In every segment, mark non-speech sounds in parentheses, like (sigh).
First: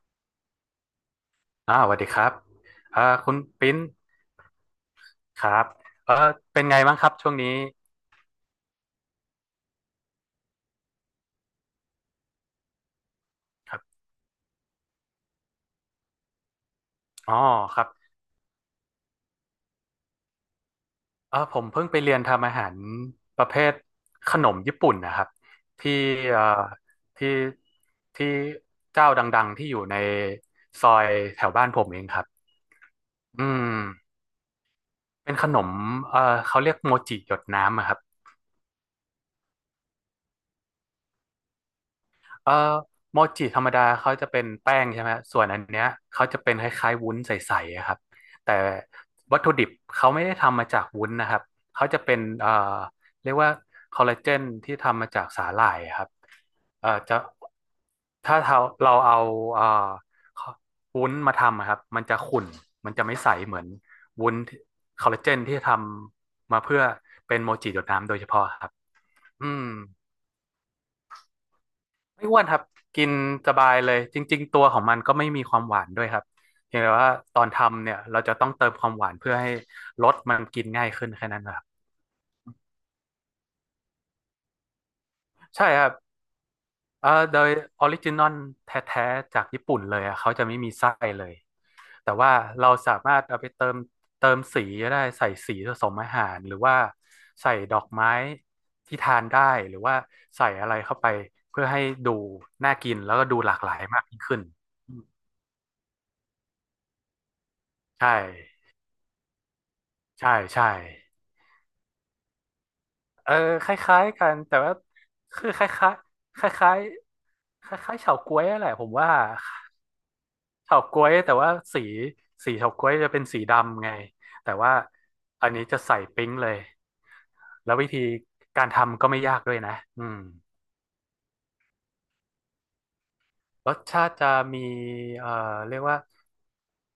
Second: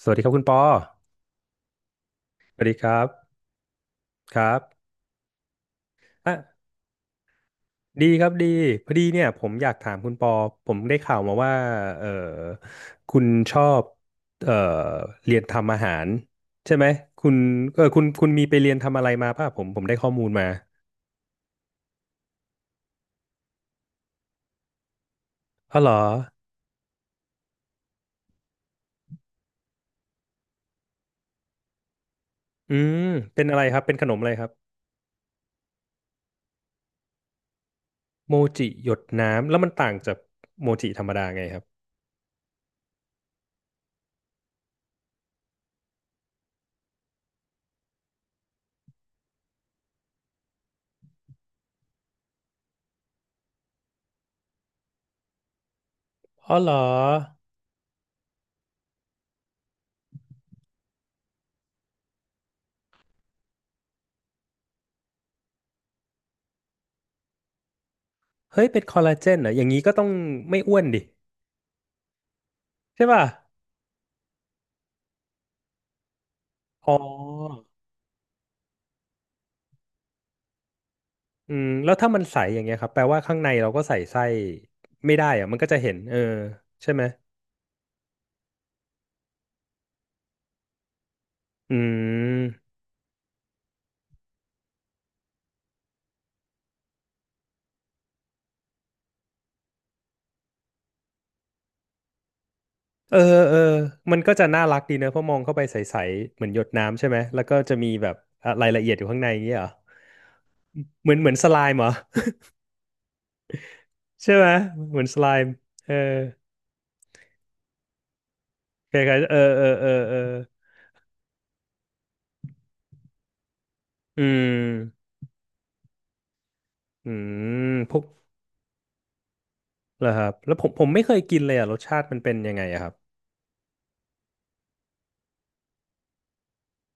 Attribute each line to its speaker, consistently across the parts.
Speaker 1: สวัสดีครับคุณปอ
Speaker 2: สวัสดีครับ
Speaker 1: สวัสดีครับ
Speaker 2: คุณปิ้น
Speaker 1: ครับ
Speaker 2: ครับเออ
Speaker 1: อ่ะ
Speaker 2: เป็นไงบ้างครับช่วงนี้
Speaker 1: ดีครับดีพอดีเนี่ยผมอยากถามคุณปอผมได้ข่าวมาว่าเออคุณชอ
Speaker 2: ครั
Speaker 1: บ
Speaker 2: บ
Speaker 1: เออเรียนทำอาหารใช่ไหมคุ
Speaker 2: อ๋
Speaker 1: ณ
Speaker 2: อครับ
Speaker 1: คุณมีไปเรียนทำอะไรมาป่ะผมได้ข้อมูลมา
Speaker 2: ผมเพิ่งไปเรียนทำอาหารประเภทขนมญี่ปุ่นนะครับ
Speaker 1: อ๋อเหร
Speaker 2: ที่
Speaker 1: อ
Speaker 2: เอ่อที่ที่เจ้าดังๆที่อยู่ในซอยแถวบ้านผมเองครับ
Speaker 1: อืมเป็น
Speaker 2: อื
Speaker 1: อะไรครับเป็นขน
Speaker 2: ม
Speaker 1: มอะไรครับ
Speaker 2: เป็นขนมเออเขาเรียกโมจิหยดน้ำอะครับ
Speaker 1: โมจิหยดน้ำแล้วมันต่างจากโมจิธรรมดาไงครับ
Speaker 2: เอ่อโมจิธรรมดาเขาจะเป็นแป้งใช่ไหมส่วนอันเนี้ยเขาจะเป็นคล้ายๆวุ้นใสๆอะครับแต่วัตถุดิบเขาไม่ได้ทำมาจากวุ้นนะครับเขาจะเป็นเรียกว่าคอลลาเจนที่ทำมาจากสาหร่ายอะครับ
Speaker 1: อ๋อเหรอ
Speaker 2: จะถ้าเราเอาเอ่อวุ้นมาทำอะครับมันจะขุ่นมันจะไม่ใสเหมือนวุ้นคอลลาเจนที่ทำมาเพื่อเป็นโมจิหยดน้ำโดยเฉพาะ
Speaker 1: เฮ้
Speaker 2: ค
Speaker 1: ย
Speaker 2: รับ
Speaker 1: เป็นคอลลาเจนเหรอ
Speaker 2: อื
Speaker 1: อย่า
Speaker 2: ม
Speaker 1: งนี้ก็ต้องไม่อ้วนดิ
Speaker 2: ไม่อ้วนครับ
Speaker 1: ใช่
Speaker 2: กิน
Speaker 1: ป่ะ
Speaker 2: สบายเลยจริงๆตัวของมันก็ไม่มีความหวานด้วยครับเพียง
Speaker 1: อ๋
Speaker 2: แต่
Speaker 1: อ
Speaker 2: ว่าตอนทำเนี่ยเราจะต้องเติมความหวานเพื่อให้รสมันกินง่ายขึ้นแค่นั้น
Speaker 1: อื
Speaker 2: นะครับ
Speaker 1: มแล้วถ้ามันใสอย่างเงี้ยครับแปลว่าข้างในเราก็ใส่ไส้ไม่ได้อะมันก็
Speaker 2: ใช่
Speaker 1: จะ
Speaker 2: ครั
Speaker 1: เห็
Speaker 2: บ
Speaker 1: นใช่ไหม
Speaker 2: โดยออริจินอลแท้ๆจากญี่ปุ่นเลยอะเขาจะไม่มีไส้เลย
Speaker 1: อื
Speaker 2: แต่ว่าเรา
Speaker 1: ม
Speaker 2: สามารถเอาไปเติมสีก็ได้ใส่สีผสมอาหารหรือว่าใส่ดอกไม้ที่ทานได้หรือว่าใส่อะไรเข้าไปเพื่อให้ดูน่ากินแล้
Speaker 1: เอ
Speaker 2: ว
Speaker 1: อ
Speaker 2: ก็ดูหลา
Speaker 1: เออ
Speaker 2: กหลายมาก
Speaker 1: มั
Speaker 2: ยิ่
Speaker 1: น
Speaker 2: ง
Speaker 1: ก็
Speaker 2: ขึ้น
Speaker 1: จะน่ารัก
Speaker 2: อื
Speaker 1: ดี
Speaker 2: ม
Speaker 1: เนอะเพราะมองเข้าไปใสๆเหมือนหยดน้ำใช่ไหมแล้วก็จะมีแบ
Speaker 2: ใช่
Speaker 1: บอะรายละเอียดอยู่ข้างในอย่างเงี้ยเหรอ
Speaker 2: ใช่ใช่
Speaker 1: เหมือนสไลม์เหรอ
Speaker 2: เออคล้ายๆ
Speaker 1: (laughs)
Speaker 2: กั
Speaker 1: ใช่
Speaker 2: น
Speaker 1: ไหม
Speaker 2: แต่ว่า
Speaker 1: เหมือนสไล
Speaker 2: คือ
Speaker 1: ม์
Speaker 2: คล
Speaker 1: เอ
Speaker 2: ้า
Speaker 1: อ
Speaker 2: ยๆคล้ายๆคล้ายๆเฉาก๊วยแหละผม
Speaker 1: ค
Speaker 2: ว่า
Speaker 1: ล้ายๆเออเออเออเออ
Speaker 2: เฉาก๊วยแต่ว่าสีเฉาก๊วยจะเป็นสีดำไง
Speaker 1: อื
Speaker 2: แต่ว่า
Speaker 1: ม
Speaker 2: อันนี้จะใส่ปิ๊งเลย
Speaker 1: อืม
Speaker 2: แล้ววิ
Speaker 1: พว
Speaker 2: ธี
Speaker 1: ก
Speaker 2: การทำก็ไม่ยากด้วยนะ
Speaker 1: เหร
Speaker 2: อื
Speaker 1: อ
Speaker 2: ม
Speaker 1: ครับแล้วผมไม่เคยกินเลยอ่ะรสชาติมันเป็นยังไงอะครับ
Speaker 2: รสชาติจะมีเอ่อเรียกว่า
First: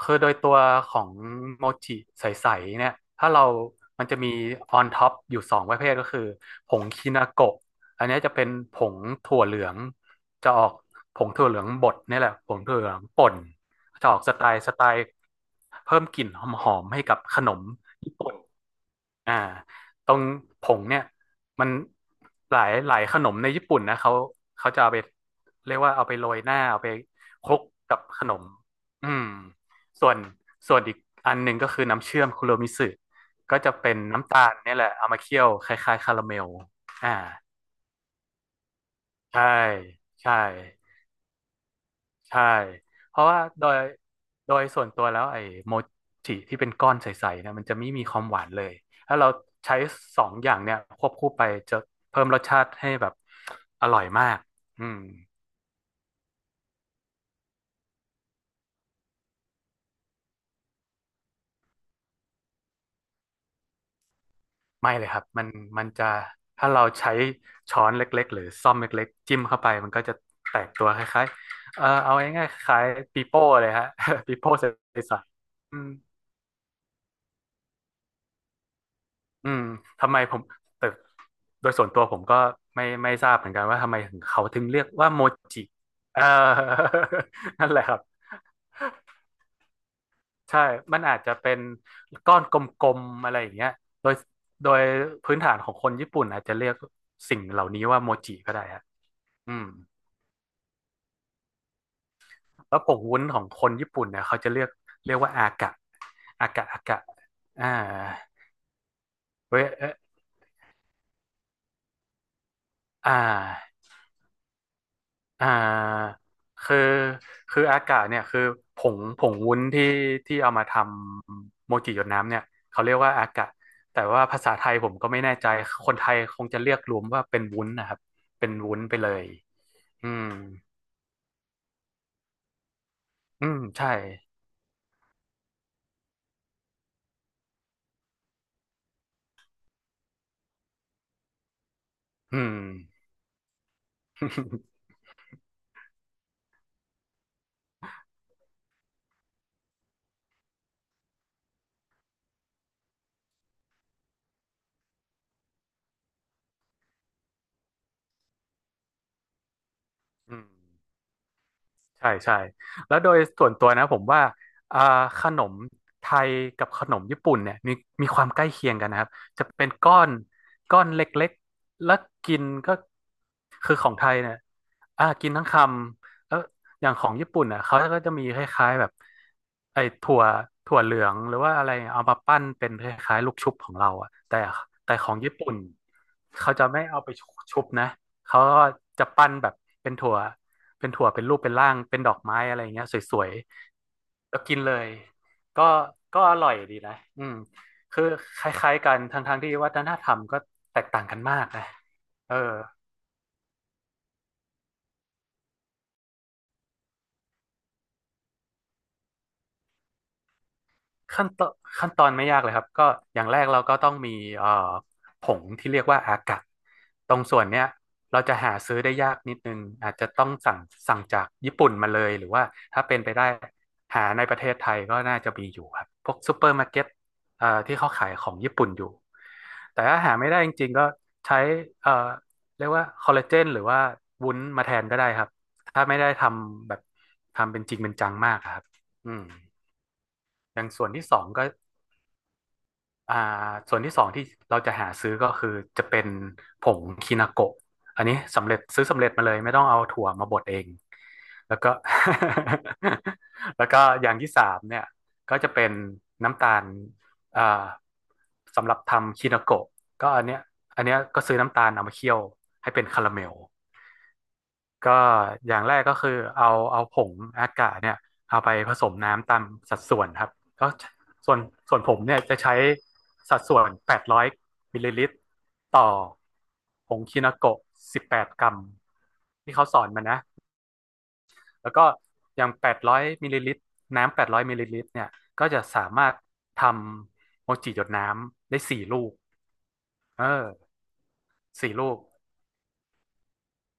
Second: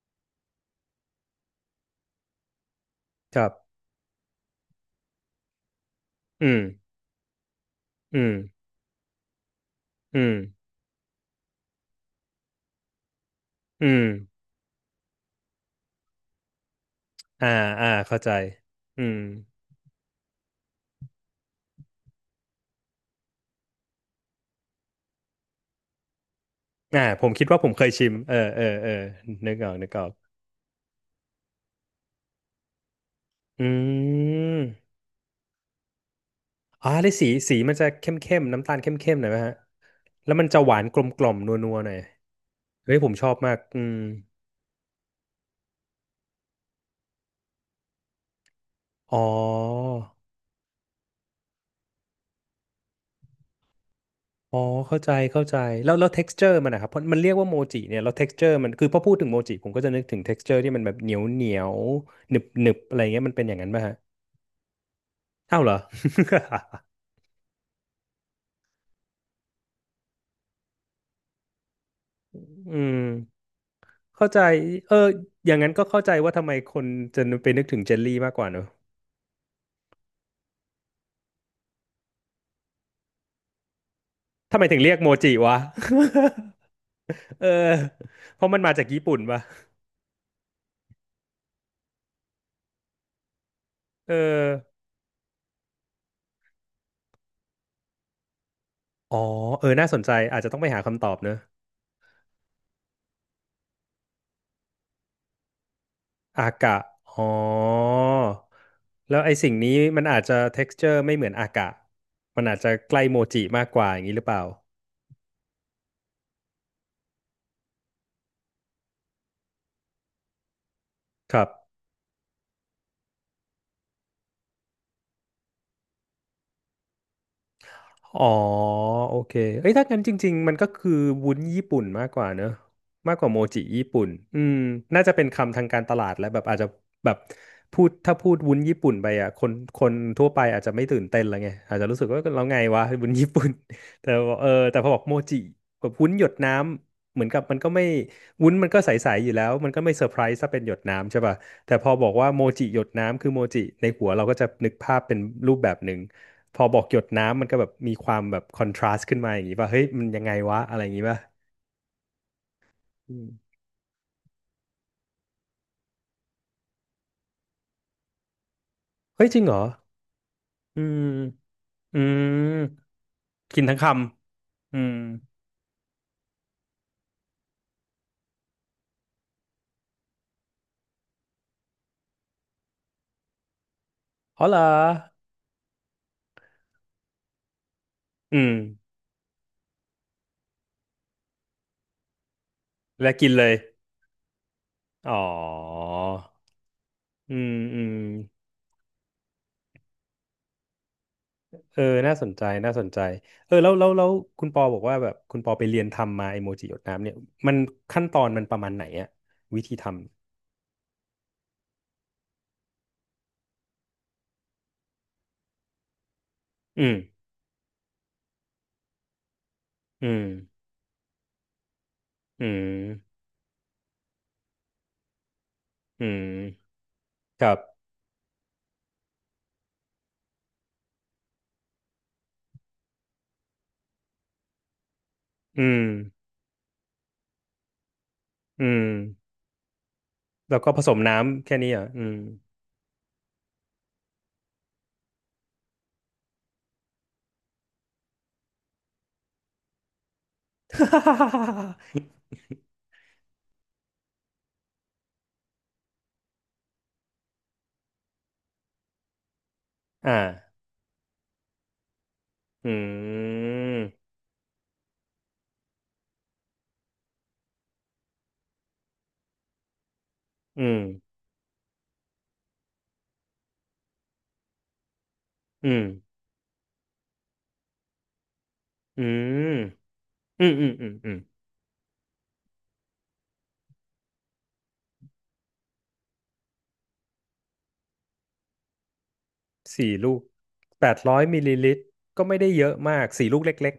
Speaker 2: คือโดยตัวของโมจิใสๆเนี่ย ถ้า
Speaker 1: ค
Speaker 2: เรา
Speaker 1: รับ
Speaker 2: มันจะมีออนท็อปอยู่สองประเภทก็คือ
Speaker 1: อืม
Speaker 2: ผงคินาโกะอันนี้
Speaker 1: อืม
Speaker 2: จะเป็นผงถั่วเหลือง
Speaker 1: อืม
Speaker 2: จะออกผงถั่วเหลืองบดนี่แหละผงถั่วเหลืองป่น
Speaker 1: อืม
Speaker 2: จะออกสไตล์เพิ่มกลิ่นหอมๆให้กับข
Speaker 1: อ่า
Speaker 2: นม
Speaker 1: อ่า
Speaker 2: ญี่
Speaker 1: เข้าใจ
Speaker 2: ปุ่น
Speaker 1: อืม
Speaker 2: อ่าตรงผงเนี่ยมันหลายหลายขนมในญี่ปุ่นนะเขาจะเอาไปเรียกว่าเอาไปโรยหน้าเอาไป
Speaker 1: อ่าผมคิ
Speaker 2: ค
Speaker 1: ด
Speaker 2: ลุ
Speaker 1: ว่า
Speaker 2: ก
Speaker 1: ผมเคย
Speaker 2: กับ
Speaker 1: ชิม
Speaker 2: ขน
Speaker 1: เออ
Speaker 2: ม
Speaker 1: เออเออ
Speaker 2: อืม
Speaker 1: นึกออกนึกออ
Speaker 2: ส่
Speaker 1: ก
Speaker 2: วนส่วนอีกอันหนึ่งก็คือน้ำเชื่อมคุโรมิสึก็
Speaker 1: อื
Speaker 2: จะเป็นน้ำตาลเนี่ยแหละ
Speaker 1: ม
Speaker 2: เอามาเคี่ยวคล้ายๆคาราเมล
Speaker 1: อ่าได้
Speaker 2: อ่า
Speaker 1: สีสีมันจะเข้มเข้มน้ำตาลเข้มเข้มหน่อยไหม
Speaker 2: ใช่
Speaker 1: ฮะ แล้
Speaker 2: ใช่
Speaker 1: วมันจะหวานกลมกล่อมนัวนัวหน่อย
Speaker 2: ใช่
Speaker 1: เฮ้ยผม
Speaker 2: เพ
Speaker 1: ช
Speaker 2: ราะ
Speaker 1: อบ
Speaker 2: ว่า
Speaker 1: มาก
Speaker 2: โดย
Speaker 1: อืม
Speaker 2: ส่วนตัวแล้วไอ้โมจิที่เป็นก้อนใสๆเนี่ยมันจะไม่มีความหวานเลย
Speaker 1: อ๋
Speaker 2: ถ้า
Speaker 1: อ
Speaker 2: เราใช้สองอย่างเนี่ยควบคู่ไปจะเพิ่มรสชาติให้แบบอร่อยมาก
Speaker 1: อ๋อ
Speaker 2: อื
Speaker 1: เข้า
Speaker 2: ม
Speaker 1: ใจเข้าใจแล้วแล้ว texture มันนะครับ เพราะมันเรียกว่าโมจิเนี่ย แล้ว texture มันคือพอพูดถึงโมจิผมก็จะนึกถึง texture ที่มันแบบเหนียวเหนียวหนึบหนึบอะไรเงี้ยมันเป็นอย่างนั้นป่ะฮะ
Speaker 2: ไม่เลยครับ
Speaker 1: อ้าวเหรอ
Speaker 2: มันจะถ้าเราใช้ช้อนเล็กๆหรือซ่อมเล็กๆจิ้มเข้าไปมันก็จะแตกตัวคล้ายๆเอาง่ายๆ
Speaker 1: (laughs)
Speaker 2: ค
Speaker 1: อื
Speaker 2: ล้าย
Speaker 1: ม
Speaker 2: ปีโป้เลยฮะ
Speaker 1: เข้า
Speaker 2: (laughs) ปี
Speaker 1: ใจ
Speaker 2: โป้ใ
Speaker 1: เออ
Speaker 2: ส
Speaker 1: อย่างนั้
Speaker 2: ๆ
Speaker 1: น
Speaker 2: อื
Speaker 1: ก็
Speaker 2: ม
Speaker 1: เข้าใจว่าทำไมคนจะไปนึกถึงเจลลี่มากกว่าเนอะ
Speaker 2: อืมทำไมผมแต่โดยส่วนตัวผมก็ไม่ทราบเหมือนกันว่าทำไมถึงเขา
Speaker 1: ทำ
Speaker 2: ถึ
Speaker 1: ไม
Speaker 2: ง
Speaker 1: ถึ
Speaker 2: เรี
Speaker 1: ง
Speaker 2: ยก
Speaker 1: เรียกโม
Speaker 2: ว่าโม
Speaker 1: จิวะ
Speaker 2: จิเออ
Speaker 1: (laughs) เออ
Speaker 2: (laughs) นั่นแหละครับ
Speaker 1: เพราะมันมาจากญี่ปุ่นปะ
Speaker 2: ใช่มันอาจจะเป็นก้อนกลมๆอะไรอย่างเงี้ยโด
Speaker 1: เออ
Speaker 2: ยโดยพื้นฐานของคนญี่ปุ่นอาจจะเรียกสิ่งเหล่านี้ว่าโมจิก็ได้ฮะ
Speaker 1: อ๋อ
Speaker 2: อื
Speaker 1: เอ
Speaker 2: ม
Speaker 1: อน่าสนใจ อาจจะต้องไปหาคำตอบเนอะ
Speaker 2: แล้วผงวุ้นของคนญี่ปุ่นเนี่ยเขาจะเรียกว่าอากะอา
Speaker 1: อา
Speaker 2: กะ
Speaker 1: กะ
Speaker 2: อากะ
Speaker 1: อ๋
Speaker 2: อ่า
Speaker 1: อ แล้วไอ้สิ่ง
Speaker 2: เว้ย
Speaker 1: นี้มันอาจจะ texture ไม่เหมือนอากะ มันอาจจะใกล้
Speaker 2: อ่า
Speaker 1: โมจิมากกว่าอย่างนี้หรือเปล่า
Speaker 2: อ่าคืออากาศเนี่ยคือผงวุ้นที่เอามาท
Speaker 1: ครับ
Speaker 2: ำโมจิหยดน้ำเนี่ยเขาเรียกว่าอากาศแต่ว่าภาษาไทยผมก็ไม่แน่ใจคนไทยคงจะเรียกรวมว่าเป็นวุ้นนะครับ
Speaker 1: อ๋อ
Speaker 2: เป็นวุ้นไปเล
Speaker 1: โอ
Speaker 2: ย
Speaker 1: เคเอ้ยถ้างั้น
Speaker 2: อื
Speaker 1: จ
Speaker 2: ม
Speaker 1: ริงๆมันก็คือวุ้นญี่ปุ่นมากกว่าเนอะมากกว่าโม
Speaker 2: อืม
Speaker 1: จิญี่
Speaker 2: ใช่
Speaker 1: ปุ่นอืมน่าจะเป็นคำทางการตลาดและแบบอาจจะแบบพูดถ้าพูดวุ้นญี่ปุ่นไปอ่ะคนทั่วไปอาจจะไม่ตื่นเต้นแล้วไงอาจจะรู้สึกว่า
Speaker 2: อื
Speaker 1: เรา
Speaker 2: ม
Speaker 1: ไงวะวุ้นญี่ปุ่น (laughs) แต่ว่าเออแต่พอ
Speaker 2: (laughs)
Speaker 1: บอกโมจิแบบวุ้นหยดน้ำเหมือนกับมันก็ไม่วุ้นมันก็ใสๆอยู่แล้วมันก็ไม่เซอร์ไพรส์ถ้าเป็นหยดน้ำใช่ป่ะแต่พอบอกว่าโมจิหยดน้ำคือโมจิในหัวเราก็จะนึกภาพเป็นรูปแบบหนึ่ง พอบอกหยดน้ำมันก็แบบมีความแบบคอนทราสต์ขึ้นมาอย่างนี้ป่ะเฮ้ยมันยังไง
Speaker 2: อืม
Speaker 1: วะอะไรอย่างนี้ป่ะ
Speaker 2: ใช่ใช่แล้วโด
Speaker 1: อื
Speaker 2: ย
Speaker 1: ม
Speaker 2: ส่วนตัวนะผมว่าอ่าขนมไทยกับขนมญี่ปุ่นเนี่ยมีความใกล้เคียงกันนะครับ
Speaker 1: เฮ้ยจริ
Speaker 2: จะ
Speaker 1: งเหรอ
Speaker 2: เป็นก้อน
Speaker 1: อื
Speaker 2: เล
Speaker 1: ม
Speaker 2: ็กๆแล้ว
Speaker 1: อืม
Speaker 2: กินก็
Speaker 1: กิน
Speaker 2: คือ
Speaker 1: ทั้งค
Speaker 2: ของไทยเนี่ย
Speaker 1: ำอืม
Speaker 2: กินทั้งคำแล้วอย่างของญี่ปุ่นอ่ะเขาก็จะมีคล้ายๆแบบไอ้ถั่วเหลืองหรือว่าอะไรเอามาปั้นเป็นคล้ายๆลูกชุบของเราอ่ะแต่
Speaker 1: อ๋อเหรอ
Speaker 2: ของญี่ปุ่นเขาจะไม่เอาไปชุบนะ
Speaker 1: อื
Speaker 2: เขา
Speaker 1: ม
Speaker 2: ก็จะปั้นแบบเป็นถั่วเป็นรูปเป็นร่างเป็นดอกไม้อะไรเงี้ยส
Speaker 1: และ
Speaker 2: ว
Speaker 1: กิ
Speaker 2: ย
Speaker 1: นเลย
Speaker 2: ๆแล้วกินเลย
Speaker 1: อ๋อ
Speaker 2: ก็อร่อยดีนะอื
Speaker 1: อื
Speaker 2: ม
Speaker 1: มอืม
Speaker 2: คือคล้ายๆกันทั้งๆที่วัฒนธรรมก็แตกต่างกันมากนะ
Speaker 1: เออน่าส
Speaker 2: เอ
Speaker 1: น
Speaker 2: อ
Speaker 1: ใจน่าสนใจเออแล้วแล้วแล้วคุณปอบอกว่าแบบคุณปอไปเรียนทำมาไอโมจิหยดน้ำเนี่ยมันขั้นตอนมันประมาณไหนอะวิธีทำ
Speaker 2: ขั้นตอนไม่ยากเลยครับ ก็อย่างแรกเราก็ต้องมีเอ่อผงที่เรียกว่าอากะ
Speaker 1: อืม
Speaker 2: ตรงส่วนเนี้ยเราจะหาซื้อได้ยากนิดนึง อาจ
Speaker 1: อื
Speaker 2: จะ
Speaker 1: ม
Speaker 2: ต้องสั่งจากญี่ปุ่นมาเลย หรือ
Speaker 1: อื
Speaker 2: ว่าถ้าเป็นไป
Speaker 1: ม
Speaker 2: ได้หาในประเทศไทยก็น่าจะมีอยู่ครับ
Speaker 1: อื
Speaker 2: พวกซูเปอร์มา
Speaker 1: ม
Speaker 2: ร์เก็ต
Speaker 1: ครับ
Speaker 2: ที่เขาขายของญี่ปุ่นอยู่ แต่ถ้าหาไม่ได้จริงๆก็ใช้เอ่อเรียกว่าคอลลาเจนหรือว่าวุ้นมาแทนก็ได้ครับ
Speaker 1: อืม
Speaker 2: ถ้าไม่ได้ทำแบบทำเป็นจริงเป็นจังมากอะครั
Speaker 1: อื
Speaker 2: บ
Speaker 1: ม
Speaker 2: อืม
Speaker 1: แล้
Speaker 2: อ
Speaker 1: ว
Speaker 2: ย่าง
Speaker 1: ก็ผ
Speaker 2: ส่ว
Speaker 1: ส
Speaker 2: น
Speaker 1: ม
Speaker 2: ที่สองก็
Speaker 1: น้ำแค่นี้เหรอ่ะอืม
Speaker 2: อ่าส่วนที่สองที่เราจะหาซื้อก็คือจะเป็นผงคินาโกะอันนี้สำเร็จซื้อสำเร็จมาเลยไม่ต้องเอาถั่วมาบดเองแล้วก็
Speaker 1: (laughs)
Speaker 2: (laughs) แล้วก็อย่างที่สามเนี่ยก็จะเป็นน้ำตาลอ่าสำหรับทำคินาโกะก็
Speaker 1: อ่า
Speaker 2: อันเนี้ยอันเนี้ยก็ซื้อน้ำตาลเอามาเคี่ยว
Speaker 1: อื
Speaker 2: ให้เป็นคาราเมล
Speaker 1: ม
Speaker 2: ก็อย่างแรกก็คือเอาผงอากาศเนี่ยเอาไปผสมน้ำตามสัดส่วนครับ
Speaker 1: อื
Speaker 2: ก็
Speaker 1: ม
Speaker 2: ส่วนส่วนผมเนี่ยจะใช้สัดส่วน 800 มิลลิลิตร
Speaker 1: อื
Speaker 2: ต่
Speaker 1: ม
Speaker 2: อผงคินาโกะ18 กรัม
Speaker 1: อื
Speaker 2: ที่เขาสอ
Speaker 1: ม
Speaker 2: นมานะ
Speaker 1: อืมอืมอืมอืม
Speaker 2: แล้วก็อย่าง800 มิลลิลิตรน้ำ 800 มิลลิลิตรเนี่ยก็จะสามารถทำโมจิหยดน้ำได้สี่ลูก
Speaker 1: สี่ลูก
Speaker 2: เออ
Speaker 1: แปดร้อยมิลลิ
Speaker 2: สี่
Speaker 1: ลิตร
Speaker 2: ลูก
Speaker 1: ก็ไม่ได้เยอะมากสี่ลูกเล็ก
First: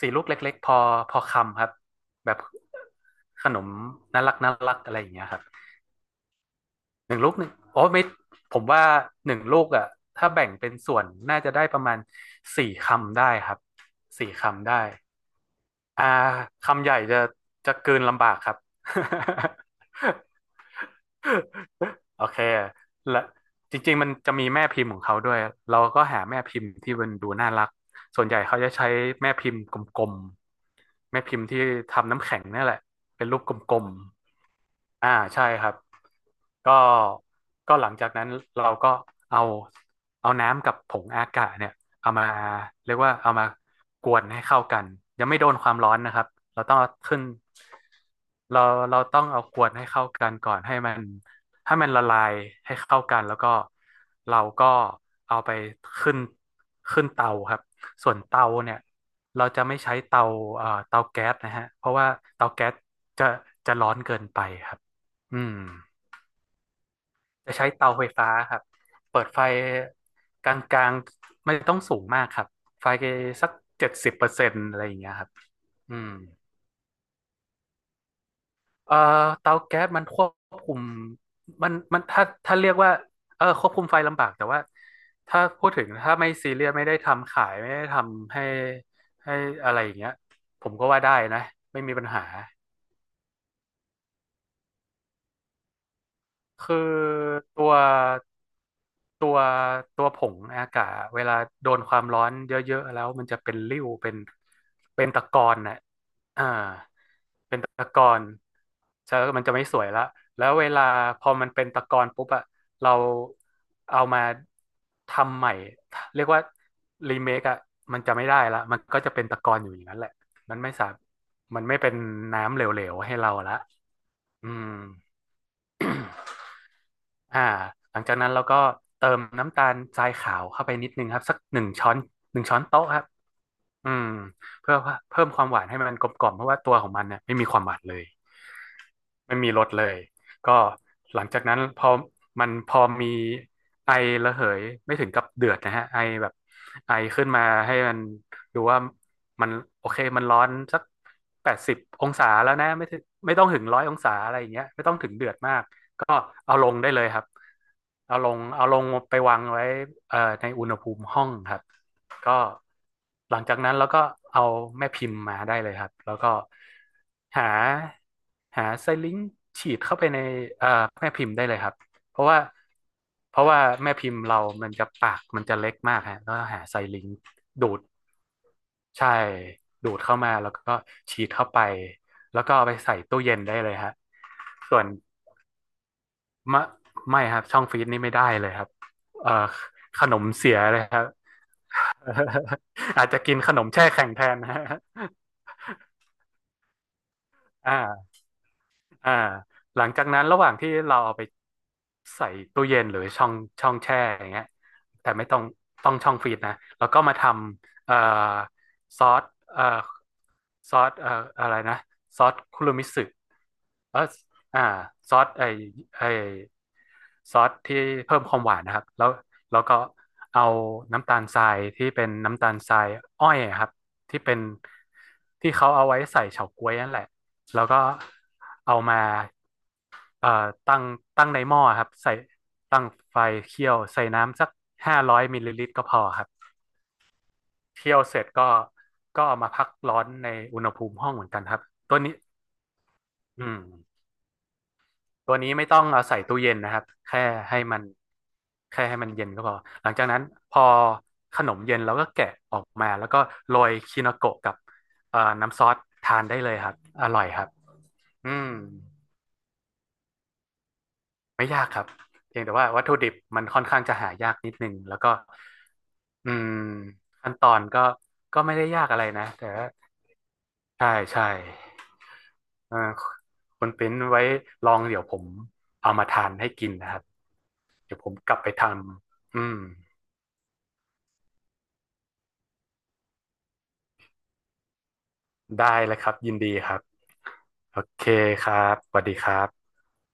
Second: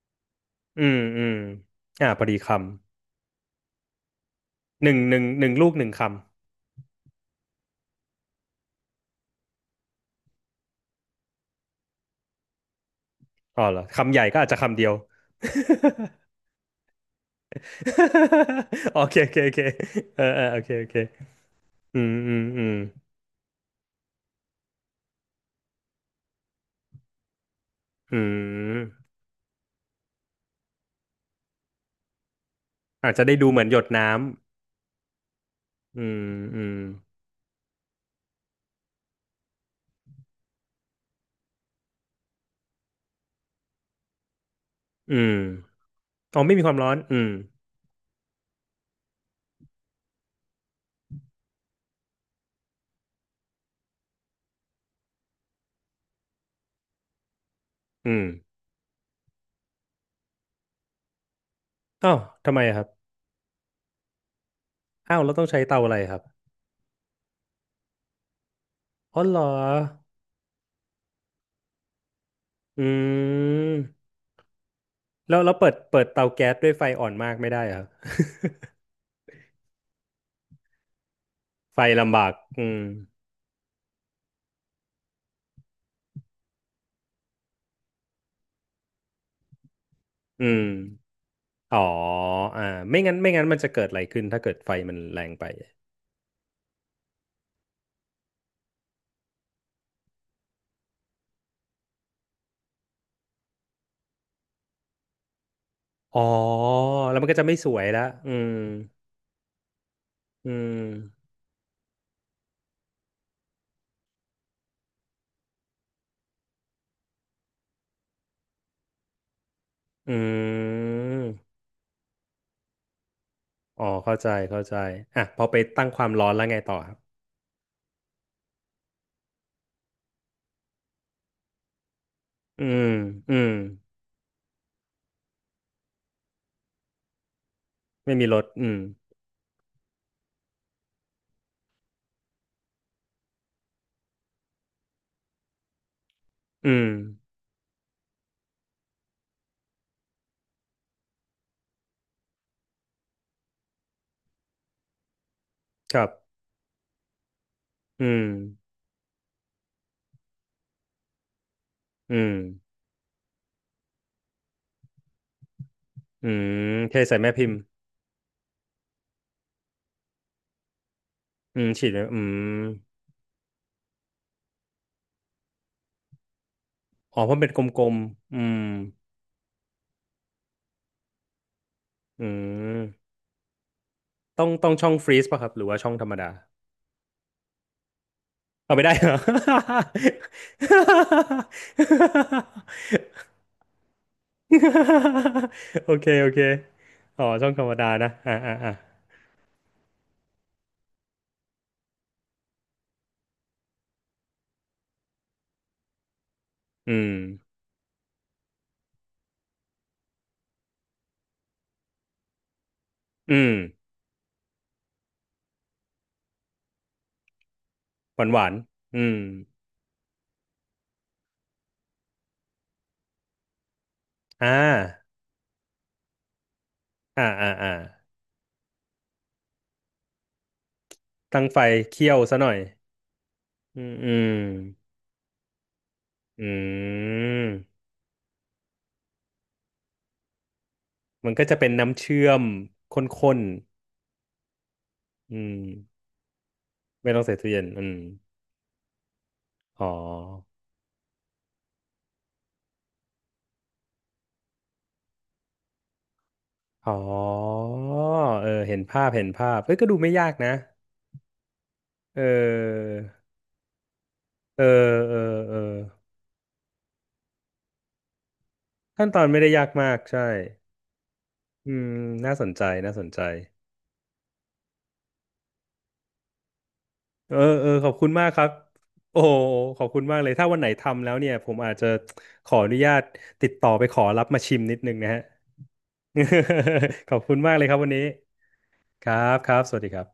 Speaker 2: สี่ลูกเล็กๆพ
Speaker 1: ๆ
Speaker 2: อ
Speaker 1: อืม
Speaker 2: พอ
Speaker 1: อืม
Speaker 2: คำครับ
Speaker 1: อ่าพอ
Speaker 2: แบ
Speaker 1: ดี
Speaker 2: บ
Speaker 1: ค
Speaker 2: ขนมน่ารักน่ารัก
Speaker 1: ำห
Speaker 2: อะ
Speaker 1: นึ่
Speaker 2: ไร
Speaker 1: ง
Speaker 2: อย่า
Speaker 1: ห
Speaker 2: ง
Speaker 1: นึ่
Speaker 2: เงี้
Speaker 1: ง
Speaker 2: ยครั
Speaker 1: ห
Speaker 2: บ
Speaker 1: นึ่งลูกหนึ่งค
Speaker 2: หนึ่งลูกหนึ่งโอ้ไม่ผมว่าหนึ่งลูกอ่ะถ้าแบ่งเป็นส่วนน่าจะได้ประมาณสี่คำได้ครั
Speaker 1: ำ
Speaker 2: บ
Speaker 1: อ๋อเหรอคำใหญ่
Speaker 2: สี่
Speaker 1: ก็อาจจะ
Speaker 2: คำ
Speaker 1: คำ
Speaker 2: ได้
Speaker 1: เดียว
Speaker 2: อ่าคำใหญ่จะจะกลืนลำบากครับ (laughs)
Speaker 1: (laughs) โอเคโอเคโอเคเออเออโอเคโอเคอืม
Speaker 2: โอ
Speaker 1: อื
Speaker 2: เค
Speaker 1: มอืม
Speaker 2: และจริงๆมันจะมีแม่พิมพ์ของเขาด้วยเราก็หาแม่พิมพ์ที่มันดูน่ารัก
Speaker 1: อื
Speaker 2: ส่วนใหญ่เขาจะใช้
Speaker 1: ม
Speaker 2: แม่พิมพ์กลม แม่พิมพ์ที่ทำน้ำแข็งนี่แหละ
Speaker 1: อาจจะ
Speaker 2: เป็น
Speaker 1: ได้
Speaker 2: รูป
Speaker 1: ดู
Speaker 2: ก
Speaker 1: เหมือนหย
Speaker 2: ล
Speaker 1: ด
Speaker 2: ม
Speaker 1: น้
Speaker 2: ๆ ใช่ครับ
Speaker 1: อืมอืม
Speaker 2: ก็ก็หลังจากนั้นเราก็เอาน้ำกับผงอากาศเนี่ยเอามาเรียกว่าเอามากวนให้เข้ากัน
Speaker 1: อื
Speaker 2: ยัง
Speaker 1: ม
Speaker 2: ไม่โดนความร้อนนะครับ
Speaker 1: อ๋อไม่
Speaker 2: เรา
Speaker 1: มีค
Speaker 2: ต้อ
Speaker 1: วา
Speaker 2: ง
Speaker 1: มร้
Speaker 2: เอา
Speaker 1: อนอื
Speaker 2: ขึ้น
Speaker 1: ม
Speaker 2: เราเราต้องเอากวนให้เข้ากันก่อนให้มัน ให้มันละลายให้เข้ากันแล้วก็เราก็เอาไปขึ้นเตาครับส่ว
Speaker 1: อื
Speaker 2: น
Speaker 1: ม
Speaker 2: เตาเนี่ยเราจะไม่ใช้เตาเตาแก๊สนะฮะเพราะว่า
Speaker 1: อ้าว
Speaker 2: เตา
Speaker 1: ทำไม
Speaker 2: แก๊ส
Speaker 1: อะครับ
Speaker 2: จะจะร้อนเกินไปครับ
Speaker 1: อ้าวเรา
Speaker 2: อื
Speaker 1: ต้อง
Speaker 2: ม
Speaker 1: ใช้เตาอะไรครับ
Speaker 2: จะใช้เตาไฟฟ้าครับ
Speaker 1: อ๋
Speaker 2: เปิ
Speaker 1: อ
Speaker 2: ด
Speaker 1: เหร
Speaker 2: ไฟ
Speaker 1: อ
Speaker 2: กลางๆไม่ต้องสูงมากครับ
Speaker 1: อื
Speaker 2: ไฟสักเจ็ดสิ
Speaker 1: ม
Speaker 2: บเปอร์เซ็นต์อะไรอย่างเงี้ยครับ
Speaker 1: แล้วเราเปิด
Speaker 2: อื
Speaker 1: เปิด
Speaker 2: ม
Speaker 1: เตาแก๊สด้วยไฟอ่อนมากไม่ได้เหรอครับ
Speaker 2: เอ่อเตาแก๊สมันควบคุม
Speaker 1: (laughs) ไฟ
Speaker 2: มัน
Speaker 1: ลำ
Speaker 2: ถ้า
Speaker 1: บากอื
Speaker 2: เรียก
Speaker 1: ม
Speaker 2: ว่าเออควบคุมไฟลำบากแต่ว่าถ้าพูดถึงถ้าไม่ซีเรียสไม่ได้ทำขายไม่ได้ทำให้ให้อะไรอย่างเงี้ย
Speaker 1: อืม
Speaker 2: ผมก็ว่าได้นะ
Speaker 1: อ๋อ
Speaker 2: ไม่มีปัญหา
Speaker 1: อ่าไม่งั้นมันจะเกิดอะไรขึ้นถ้าเกิดไฟมันแรงไป
Speaker 2: คือตัวตัวตัวผงอากาศเวลาโดนความร้อนเยอะๆแล้วมันจะเป็นริ้วเป็นเป็นตะกอนน่ะ
Speaker 1: อ๋อ
Speaker 2: อ่า
Speaker 1: แล้วมันก็จะไม่
Speaker 2: เป็น
Speaker 1: สวย
Speaker 2: ตะก
Speaker 1: ละ
Speaker 2: อน
Speaker 1: อืม
Speaker 2: ใช่แล้วมันจะไม่สวยละแล้
Speaker 1: อื
Speaker 2: วเวลา
Speaker 1: ม
Speaker 2: พอมันเป็นตะกอนปุ๊บอะเราเอามาทำใหม่เรียกว่ารีเมคอะมันจะไม่ได้ละมันก็จะเป็นตะกอนอยู่อย่างนั้นแห
Speaker 1: อื
Speaker 2: ละมันไม่สา
Speaker 1: ม
Speaker 2: มันไม่เป็นน้ำเหลวๆให้เราละ
Speaker 1: อ๋อเข้าใจ
Speaker 2: อื
Speaker 1: เข้า
Speaker 2: ม
Speaker 1: ใจอ่ะพอไปตั้งความร้อน
Speaker 2: (coughs)
Speaker 1: แล้วไงต่อครับ
Speaker 2: อ่าหลังจากนั้นเราก็เติมน้ำตาลทรายขาวเข้าไปนิดนึงครับสักหนึ่งช้อนหนึ่งช้อ
Speaker 1: อื
Speaker 2: นโต๊ะ
Speaker 1: ม
Speaker 2: ครับ
Speaker 1: อืม
Speaker 2: อืมเพื่อเพิ่มความหวานให้มันกลมกล่อมเพราะว่าตัวของมันเนี่ยไม่มีความหวานเลย
Speaker 1: ไม่มีรถอืม
Speaker 2: ไม่มีรถเลยก็หลังจากนั้นพอมันพอมีไอระเหยไม่ถึงกับเดือดนะฮะไอแบบ
Speaker 1: อืม
Speaker 2: ไอขึ้นมาให้มันดูว่ามันโอเคมันร้อนสัก80 องศาแล้วนะไม่ถึงไม่ต้องถึง100 องศาอะไรอย่างเงี้ยไม่ต้องถึงเดือดมาก
Speaker 1: ครั
Speaker 2: ก็
Speaker 1: บ
Speaker 2: เอาลงได้เลยครับ
Speaker 1: อื
Speaker 2: เอา
Speaker 1: ม
Speaker 2: ลงเอาลงไปวางไว้ในอุณหภูมิห้องครับ
Speaker 1: อื
Speaker 2: ก็
Speaker 1: ม
Speaker 2: หลังจากนั้นเราก็เอาแม่พิมพ์มาได้เลยครับแล้ว
Speaker 1: อื
Speaker 2: ก็
Speaker 1: มเทใส่แม่พิ
Speaker 2: หา
Speaker 1: มพ์
Speaker 2: ไซลิงค์ฉีดเข้าไปในเอ่อแม่พิมพ์ได้เล
Speaker 1: อื
Speaker 2: ยค
Speaker 1: ม
Speaker 2: รับ
Speaker 1: ฉีดไว้
Speaker 2: เพ
Speaker 1: อื
Speaker 2: ราะ
Speaker 1: ม
Speaker 2: ว่าแม่พิมพ์เรามันจะปากมันจะเล็กมากฮะแล้วหาไซลิงค์
Speaker 1: อ๋อเพราะมันเป็นก
Speaker 2: ดูด
Speaker 1: ลมๆอืม
Speaker 2: ใช่ดูดเข้ามาแล้วก็ฉีดเข้าไป
Speaker 1: อื
Speaker 2: แล้วก็เอาไปใส่
Speaker 1: ม
Speaker 2: ตู้เย็นได้เลยฮะ
Speaker 1: ต้อง
Speaker 2: ส่ว
Speaker 1: ช่
Speaker 2: น
Speaker 1: องฟรีซป่ะครับหรือว่าช่องธรรมดา
Speaker 2: มะไม่ครับช่องฟรีซนี่ไม่ได้เลยครับ
Speaker 1: เอาไม่ได้ (laughs) เหรอ
Speaker 2: เอ่อขนมเสียเลยครับ (laughs) อาจจะกินขนมแช่แข็งแทนนะ (laughs) ฮะ
Speaker 1: (laughs) โอเคโอเคอ๋อช่องธรรม
Speaker 2: อ่า
Speaker 1: ดานะอ่าอ่าอ่า
Speaker 2: อ่าหลังจากนั้นระหว่างที่เราเอาไปใส่ตู้เย็นหรือช่องแช่อย่างเงี้ยแต่ไม่ต้องต้องช่องฟรีซนะแล้ว
Speaker 1: อื
Speaker 2: ก็
Speaker 1: ม
Speaker 2: มาทำซอสเอ่อซอสอะไรนะซอสคุรุมิสึ
Speaker 1: อืม
Speaker 2: เอออ่าซอสไอไอซอสที่เพิ่
Speaker 1: ห
Speaker 2: ม
Speaker 1: วาน
Speaker 2: ค
Speaker 1: ห
Speaker 2: วาม
Speaker 1: วา
Speaker 2: ห
Speaker 1: น
Speaker 2: วานนะครับ
Speaker 1: อื
Speaker 2: แล้ว
Speaker 1: ม
Speaker 2: แล้วก็เอาน้ำตาลทรายที่เป็นน้ำตาลทรายอ้อยอะครับที่เป็น
Speaker 1: อ่า
Speaker 2: ที่เขาเอาไว้ใส่เฉาก๊วยนั่นแหละ
Speaker 1: อ่าอ่า
Speaker 2: แล้ว
Speaker 1: อ่า
Speaker 2: ก็เอามาเอ่อตั้งตั้งใน
Speaker 1: ตั้ง
Speaker 2: ห
Speaker 1: ไฟ
Speaker 2: ม้อครับ
Speaker 1: เคี่
Speaker 2: ใส่
Speaker 1: ยวซะหน่อย
Speaker 2: ตั้งไฟเคี่ยว
Speaker 1: อืม
Speaker 2: ใส่
Speaker 1: อืม
Speaker 2: น้ำสัก500 มิลลิลิตรก็พอครับ
Speaker 1: อืม
Speaker 2: เคี่ยวเสร็จก็ก็เอามาพักร้อนในอุณหภูมิห้องเหมือ
Speaker 1: มั
Speaker 2: น
Speaker 1: น
Speaker 2: กั
Speaker 1: ก็
Speaker 2: นค
Speaker 1: จะ
Speaker 2: รับ
Speaker 1: เป็น
Speaker 2: ตั
Speaker 1: น้ำ
Speaker 2: วนี้
Speaker 1: เชื่อมข้น
Speaker 2: อืม
Speaker 1: ๆ
Speaker 2: ตั
Speaker 1: อื
Speaker 2: วนี้
Speaker 1: ม
Speaker 2: ไม่ต้องเอาใส่ตู้เย็นนะครับ
Speaker 1: ไม่
Speaker 2: แค่
Speaker 1: ต้องใส่ตู้
Speaker 2: ให้
Speaker 1: เย็น
Speaker 2: มั
Speaker 1: อื
Speaker 2: น
Speaker 1: ม
Speaker 2: เย็นก็พอ
Speaker 1: อ๋อ
Speaker 2: หลังจากนั้นพอขนมเย็นเราก็แกะออกมาแล้วก็โรยคิโนโกะกับน้ำซอสทานได้เลยครับ
Speaker 1: อ๋อ
Speaker 2: อร่อยครับอื
Speaker 1: เอ
Speaker 2: ม
Speaker 1: อเห็นภาพเห็นภาพเอ้ย ก็ดูไม่ยากนะ
Speaker 2: ไม่ยากครับ
Speaker 1: เอ
Speaker 2: เพียงแต่ว่าวัต
Speaker 1: อ
Speaker 2: ถุดิบมันค่อนข้างจะหายากนิด
Speaker 1: เออ
Speaker 2: นึงแล้วก็
Speaker 1: เออเออ
Speaker 2: อืมขั้นตอนก็ก็ไม่ได้ยากอะไร
Speaker 1: ขั้นตอ
Speaker 2: นะ
Speaker 1: นไม่
Speaker 2: แต่
Speaker 1: ได้ยา
Speaker 2: ว่า
Speaker 1: กมาก ใช่
Speaker 2: ใช่ใช่
Speaker 1: อืมน่าสนใจ
Speaker 2: เออ
Speaker 1: น่าสนใจ
Speaker 2: คุณปิ้นไว้ลองเดี๋ยวผมเอามาทานให้กินนะครับ
Speaker 1: เออเออขอบ
Speaker 2: เดี๋ยว
Speaker 1: คุ
Speaker 2: ผ
Speaker 1: ณ
Speaker 2: ม
Speaker 1: มาก
Speaker 2: กลั
Speaker 1: ค
Speaker 2: บ
Speaker 1: รั
Speaker 2: ไป
Speaker 1: บ
Speaker 2: ท
Speaker 1: โอ้โห
Speaker 2: ำอืม
Speaker 1: ขอบคุณมากเลย ถ้าวันไหนทำแล้วเนี่ย ผมอาจจะขออนุญาตติดต่อไปขอรับมาชิมนิดนึงนะฮะ
Speaker 2: ได้เลยครับยินดีครับ
Speaker 1: (laughs) ขอบคุณมากเลยครั
Speaker 2: โอ
Speaker 1: บวันนี้
Speaker 2: เคครับสวั
Speaker 1: ค
Speaker 2: สดี
Speaker 1: รั
Speaker 2: ค
Speaker 1: บ
Speaker 2: รั
Speaker 1: ครับส
Speaker 2: บ
Speaker 1: วัสดีครับ